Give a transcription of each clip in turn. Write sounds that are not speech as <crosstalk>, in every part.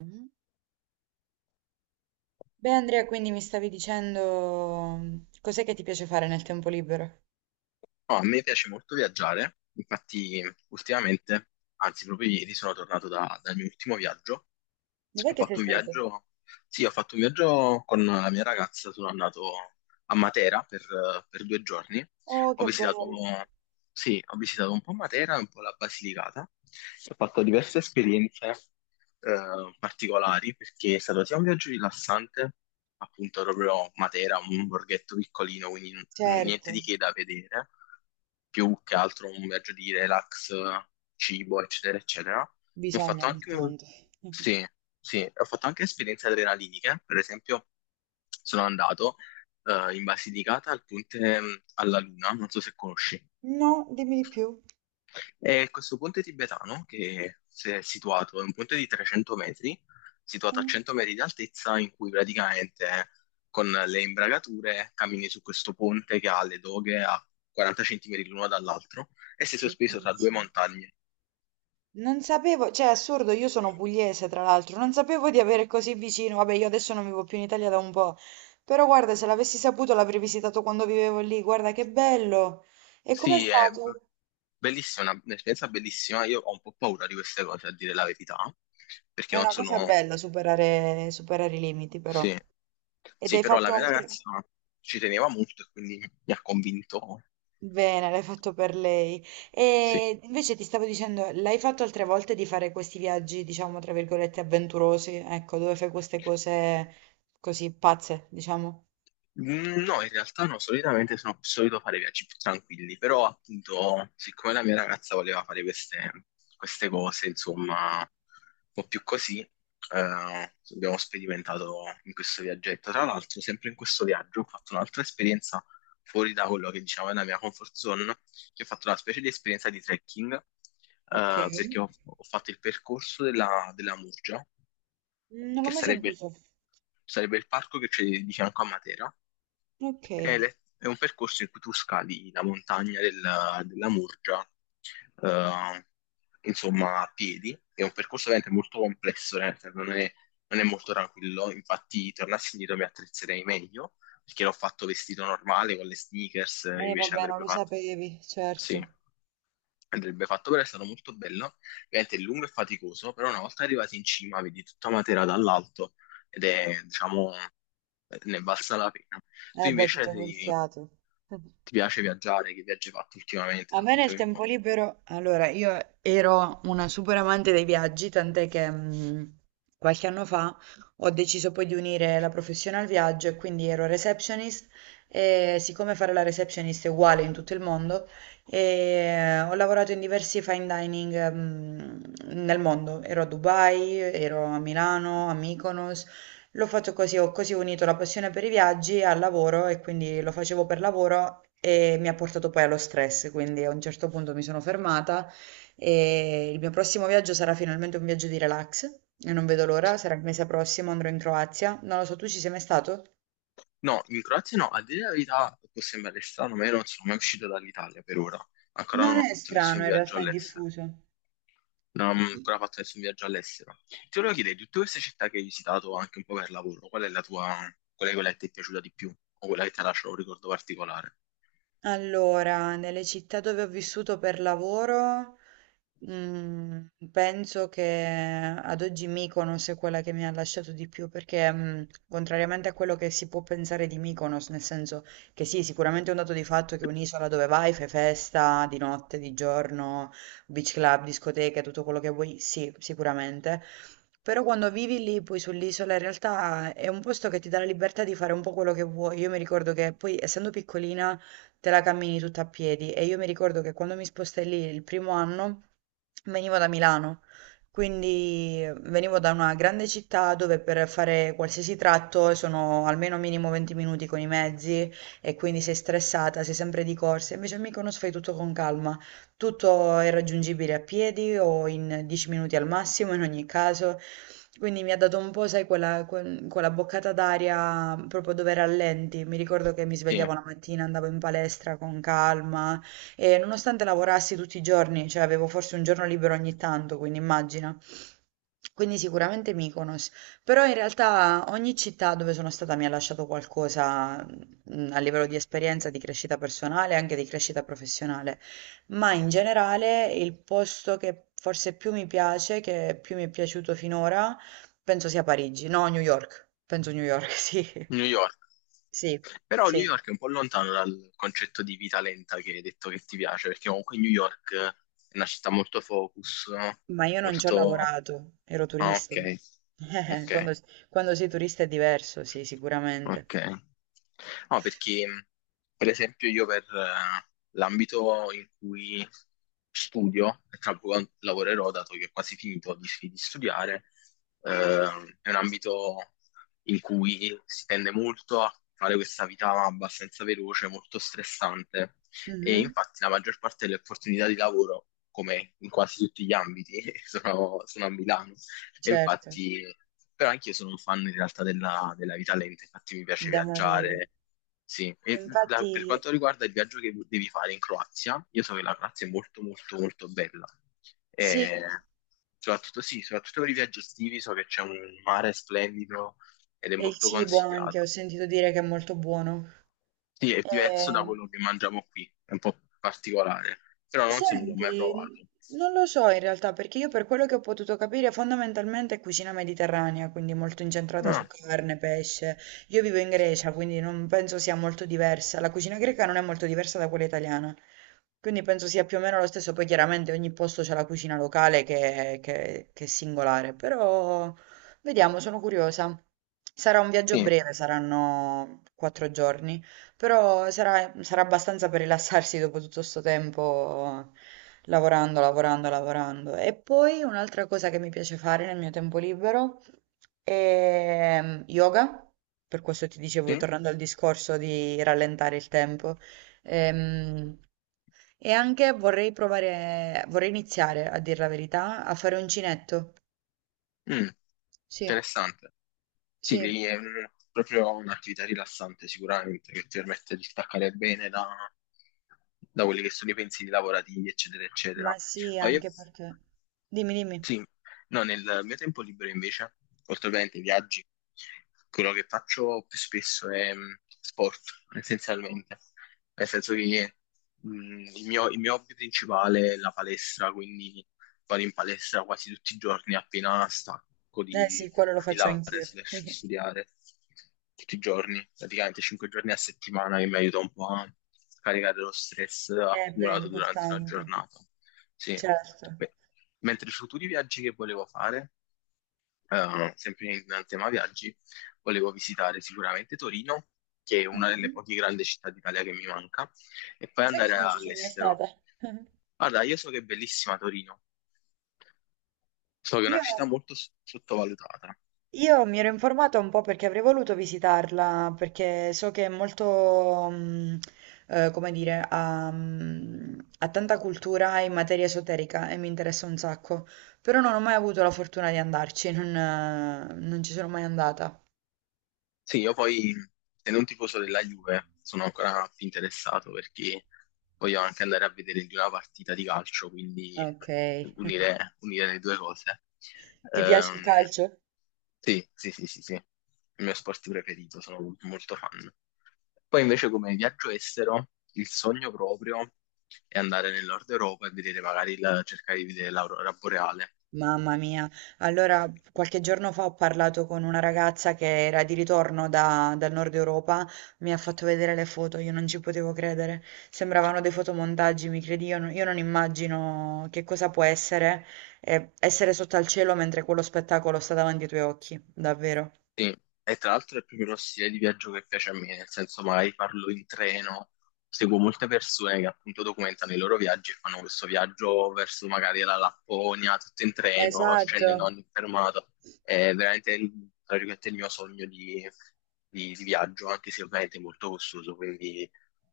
Mhm. Beh, Andrea, quindi mi stavi dicendo cos'è che ti piace fare nel tempo libero? No, a me piace molto viaggiare, infatti ultimamente, anzi proprio ieri sono tornato dal mio ultimo viaggio, Dov'è ho che sei fatto un stato? viaggio, sì, ho fatto un viaggio con la mia ragazza, sono andato a Matera per due giorni, Oh, ho che visitato, bello. sì, ho visitato un po' Matera e un po' la Basilicata, ho fatto diverse esperienze particolari perché è stato sia un viaggio rilassante, appunto proprio Matera, un borghetto piccolino, quindi niente di Certo, che da vedere, più che altro un viaggio di relax, cibo, eccetera, eccetera. Ho fatto anche, intanto. sì, sì, ho fatto anche esperienze adrenaliniche, per esempio sono andato in Basilicata al Ponte alla Luna, non so se conosci. No, dimmi di più. E questo ponte tibetano, che si è situato, è un ponte di 300 metri, situato a Mm. 100 metri di altezza, in cui praticamente con le imbragature cammini su questo ponte che ha le doghe a 40 centimetri l'uno dall'altro e sei sospeso tra due Sì. montagne. Non sapevo, cioè è assurdo, io sono pugliese tra l'altro, non sapevo di avere così vicino, vabbè io adesso non vivo più in Italia da un po', però guarda se l'avessi saputo l'avrei visitato quando vivevo lì, guarda che bello! E com'è Sì, è stato? bellissima, un'esperienza bellissima. Io ho un po' paura di queste cose, a dire la verità, perché È non una cosa sono... bella superare, superare i limiti però. Sì, Ed sì, hai però la fatto mia altre... ragazza ci teneva molto e quindi mi ha convinto, Bene, l'hai fatto per lei. sì. E invece ti stavo dicendo, l'hai fatto altre volte di fare questi viaggi, diciamo, tra virgolette, avventurosi, ecco, dove fai queste cose così pazze, diciamo. No, in realtà no, solitamente sono solito fare viaggi più tranquilli, però appunto, siccome la mia ragazza voleva fare queste, queste cose, insomma, un po' più così, abbiamo sperimentato in questo viaggetto. Tra l'altro, sempre in questo viaggio ho fatto un'altra esperienza fuori da quello che diciamo è la mia comfort zone, che ho fatto una specie di esperienza di trekking, Ok. perché ho fatto il percorso della Murgia, Non che l'ho mai sarebbe, sentito. sarebbe il parco che c'è di fianco a Matera Ok. è, è un percorso in cui tu scali la montagna della Murgia, eh, insomma, a piedi. È un percorso veramente molto complesso, nel senso, non è molto tranquillo. Infatti, tornassi indietro mi attrezzerei meglio, perché l'ho fatto vestito normale con le sneakers, invece Vabbè, non andrebbe lo so, fatto, sì, certo. andrebbe fatto però è stato molto bello. Ovviamente è lungo e faticoso, però una volta arrivati in cima vedi tutta Matera dall'alto ed è, diciamo, ne valsa la pena. Tu Beh, ti invece toglie il sei fiato. Ti piace viaggiare? Che viaggi hai fatto ultimamente? A me nel Raccontami un tempo po'. libero, allora io ero una super amante dei viaggi, tant'è che qualche anno fa ho deciso poi di unire la professione al viaggio e quindi ero receptionist e siccome fare la receptionist è uguale in tutto il mondo, ho lavorato in diversi fine dining nel mondo, ero a Dubai, ero a Milano, a Mykonos, lo faccio così, ho così unito la passione per i viaggi al lavoro e quindi lo facevo per lavoro e mi ha portato poi allo stress, quindi a un certo punto mi sono fermata e il mio prossimo viaggio sarà finalmente un viaggio di relax e non vedo l'ora, sarà il mese prossimo, andrò in Croazia. Non lo so, tu ci sei mai stato? No, in Croazia no, a dire la verità può sembrare strano, ma io non sono mai uscito dall'Italia per ora. Ancora Non non ho è fatto nessun strano, in viaggio realtà è all'estero. diffuso. Non ho ancora fatto nessun viaggio all'estero. Ti volevo chiedere, di tutte queste città che hai visitato anche un po' per lavoro, qual è quella che ti è piaciuta di più? O quella che ti ha lasciato un ricordo particolare? Allora, nelle città dove ho vissuto per lavoro, penso che ad oggi Mykonos è quella che mi ha lasciato di più, perché contrariamente a quello che si può pensare di Mykonos, nel senso che sì, sicuramente è un dato di fatto che è un'isola dove vai, fai festa di notte, di giorno, beach club, discoteche, tutto quello che vuoi, sì, sicuramente. Però quando vivi lì, poi sull'isola, in realtà è un posto che ti dà la libertà di fare un po' quello che vuoi. Io mi ricordo che poi, essendo piccolina, te la cammini tutta a piedi. E io mi ricordo che quando mi spostai lì il primo anno venivo da Milano, quindi venivo da una grande città dove per fare qualsiasi tratto sono almeno minimo 20 minuti con i mezzi e quindi sei stressata, sei sempre di corsa. Invece a Mykonos fai tutto con calma, tutto è raggiungibile a piedi o in 10 minuti al massimo in ogni caso. Quindi mi ha dato un po', sai, quella, quella boccata d'aria proprio dove rallenti. Mi ricordo che mi svegliavo la mattina, andavo in palestra con calma e nonostante lavorassi tutti i giorni, cioè avevo forse un giorno libero ogni tanto, quindi immagina. Quindi sicuramente Mykonos, però in realtà ogni città dove sono stata mi ha lasciato qualcosa a livello di esperienza, di crescita personale e anche di crescita professionale, ma in generale il posto che forse più mi piace, che più mi è piaciuto finora, penso sia Parigi, no, New York. Penso New York, <laughs> sì. New York. Però New Sì, York è un po' lontano dal concetto di vita lenta che hai detto che ti piace, perché comunque New York è una città molto focus, no? ma io non ci ho Molto... lavorato, ero Ah, turista. ok, Eh, ok, quando, quando sei turista è diverso, sì, sicuramente. ok. No, perché per esempio io per l'ambito in cui studio, e tra poco lavorerò, dato che ho quasi finito di studiare, è un ambito in cui si tende molto a fare questa vita abbastanza veloce, molto stressante e Mhm, infatti la maggior parte delle opportunità di lavoro, come in quasi tutti gli ambiti, <laughs> sono a Milano. E certo, infatti, però anche io sono un fan in realtà della vita lenta, infatti mi piace da morire. viaggiare. Sì, e per Infatti, quanto riguarda il viaggio che devi fare in Croazia, io so che la Croazia è molto molto molto bella. sì, E soprattutto sì, soprattutto per i viaggi estivi so che c'è un mare splendido ed è e il molto cibo anche, ho consigliata. sentito dire che è molto buono. Sì, è diverso da Ehm, quello che mangiamo qui, è un po' particolare, però non so, non l'ho mai senti, provato. non lo so in realtà, perché io per quello che ho potuto capire fondamentalmente è cucina mediterranea, quindi molto incentrata su Ah, carne, pesce. Io vivo in Grecia, quindi non penso sia molto diversa. La cucina greca non è molto diversa da quella italiana. Quindi penso sia più o meno lo stesso. Poi chiaramente ogni posto c'è la cucina locale che, che è singolare, però vediamo, sono curiosa. Sarà un viaggio sì, breve, saranno 4 giorni, però sarà, sarà abbastanza per rilassarsi dopo tutto questo tempo lavorando, lavorando, lavorando. E poi un'altra cosa che mi piace fare nel mio tempo libero è yoga. Per questo ti dicevo, sì. tornando al discorso di rallentare il tempo. Ehm, e anche vorrei provare, vorrei iniziare, a dire la verità, a fare uncinetto. Mm. Interessante. Sì, Sì, lì è proprio un'attività rilassante sicuramente che ti permette di staccare bene da, da quelli che sono i pensieri lavorativi, eccetera, eccetera. sì, Ma io anche perché. Dimmi, dimmi. sì, no, nel mio tempo libero invece, oltre ovviamente ai viaggi, quello che faccio più spesso è sport, essenzialmente. Nel senso che il mio hobby principale è la palestra, quindi vado in palestra quasi tutti i giorni appena stacco Eh sì, quello lo di faccio lavorare anch'io. slash studiare. Tutti i giorni, praticamente 5 giorni a settimana che mi aiuta un po' a scaricare lo stress Eh beh, è accumulato durante la importante, giornata. Sì. certo. Beh, mentre i futuri viaggi che volevo fare, sempre in tema viaggi, volevo visitare sicuramente Torino, che è una delle Mhm. poche grandi città d'Italia che mi manca, e poi Sai che andare non ci... all'estero. <laughs> Guarda, io so che è bellissima Torino, so che è Io una città molto sottovalutata. Io mi ero informata un po' perché avrei voluto visitarla, perché so che è molto, come dire, ha, ha tanta cultura in materia esoterica e mi interessa un sacco, però non ho mai avuto la fortuna di andarci, non, non ci sono mai andata. Sì, io poi, essendo un tifoso della Juve, sono ancora più interessato perché voglio anche andare a vedere di una partita di calcio, quindi Ok. unire, unire le due cose. Ti piace il Ehm, calcio? sì, sì, sì, sì, sì, il mio sport preferito, sono molto fan. Poi invece come viaggio estero, il sogno proprio è andare nel nord Europa e vedere magari cercare di vedere l'aurora boreale. Mamma mia, allora qualche giorno fa ho parlato con una ragazza che era di ritorno dal nord Europa, mi ha fatto vedere le foto, io non ci potevo credere, sembravano dei fotomontaggi, mi credi, io non immagino che cosa può essere essere sotto al cielo mentre quello spettacolo sta davanti ai tuoi occhi, davvero. Sì, e tra l'altro è proprio uno stile di viaggio che piace a me, nel senso magari parlo in treno, seguo molte persone che appunto documentano i loro viaggi e fanno questo viaggio verso magari la Lapponia, tutto in treno, scendono a Esatto. ogni fermata. È veramente tra virgolette, il mio sogno di viaggio, anche se ovviamente è molto costoso, quindi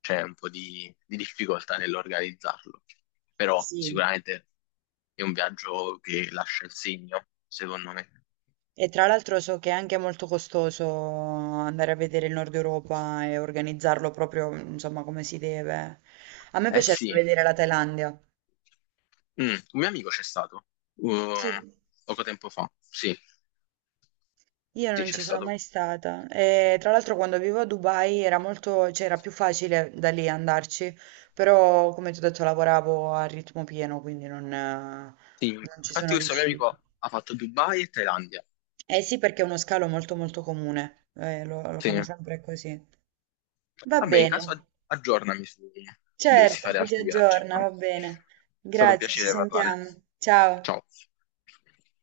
c'è un po' di difficoltà nell'organizzarlo. Però Sì. sicuramente è un viaggio che lascia il segno, secondo me. E tra l'altro so che è anche molto costoso andare a vedere il Nord Europa e organizzarlo proprio, insomma, come si deve. A me Eh piacerebbe sì, vedere la Thailandia. Un mio amico c'è stato uh, Sì. poco tempo fa. Sì, Io sì, non c'è ci sono stato. mai stata. E tra l'altro quando vivo a Dubai era molto, cioè era più facile da lì andarci, però come ti ho detto lavoravo a ritmo pieno, quindi non, Sì. non ci sono Infatti, questo mio riusciti. amico ha fatto Dubai e Thailandia. Eh sì, perché è uno scalo molto molto comune, eh, lo Sì. fanno sempre così. Va Vabbè, in bene. caso aggiornami su- se dovessi Certo, fare ci si altri viaggi. È aggiorna, va bene. stato un Grazie, ci piacere parlare. sentiamo. Ciao. Ciao.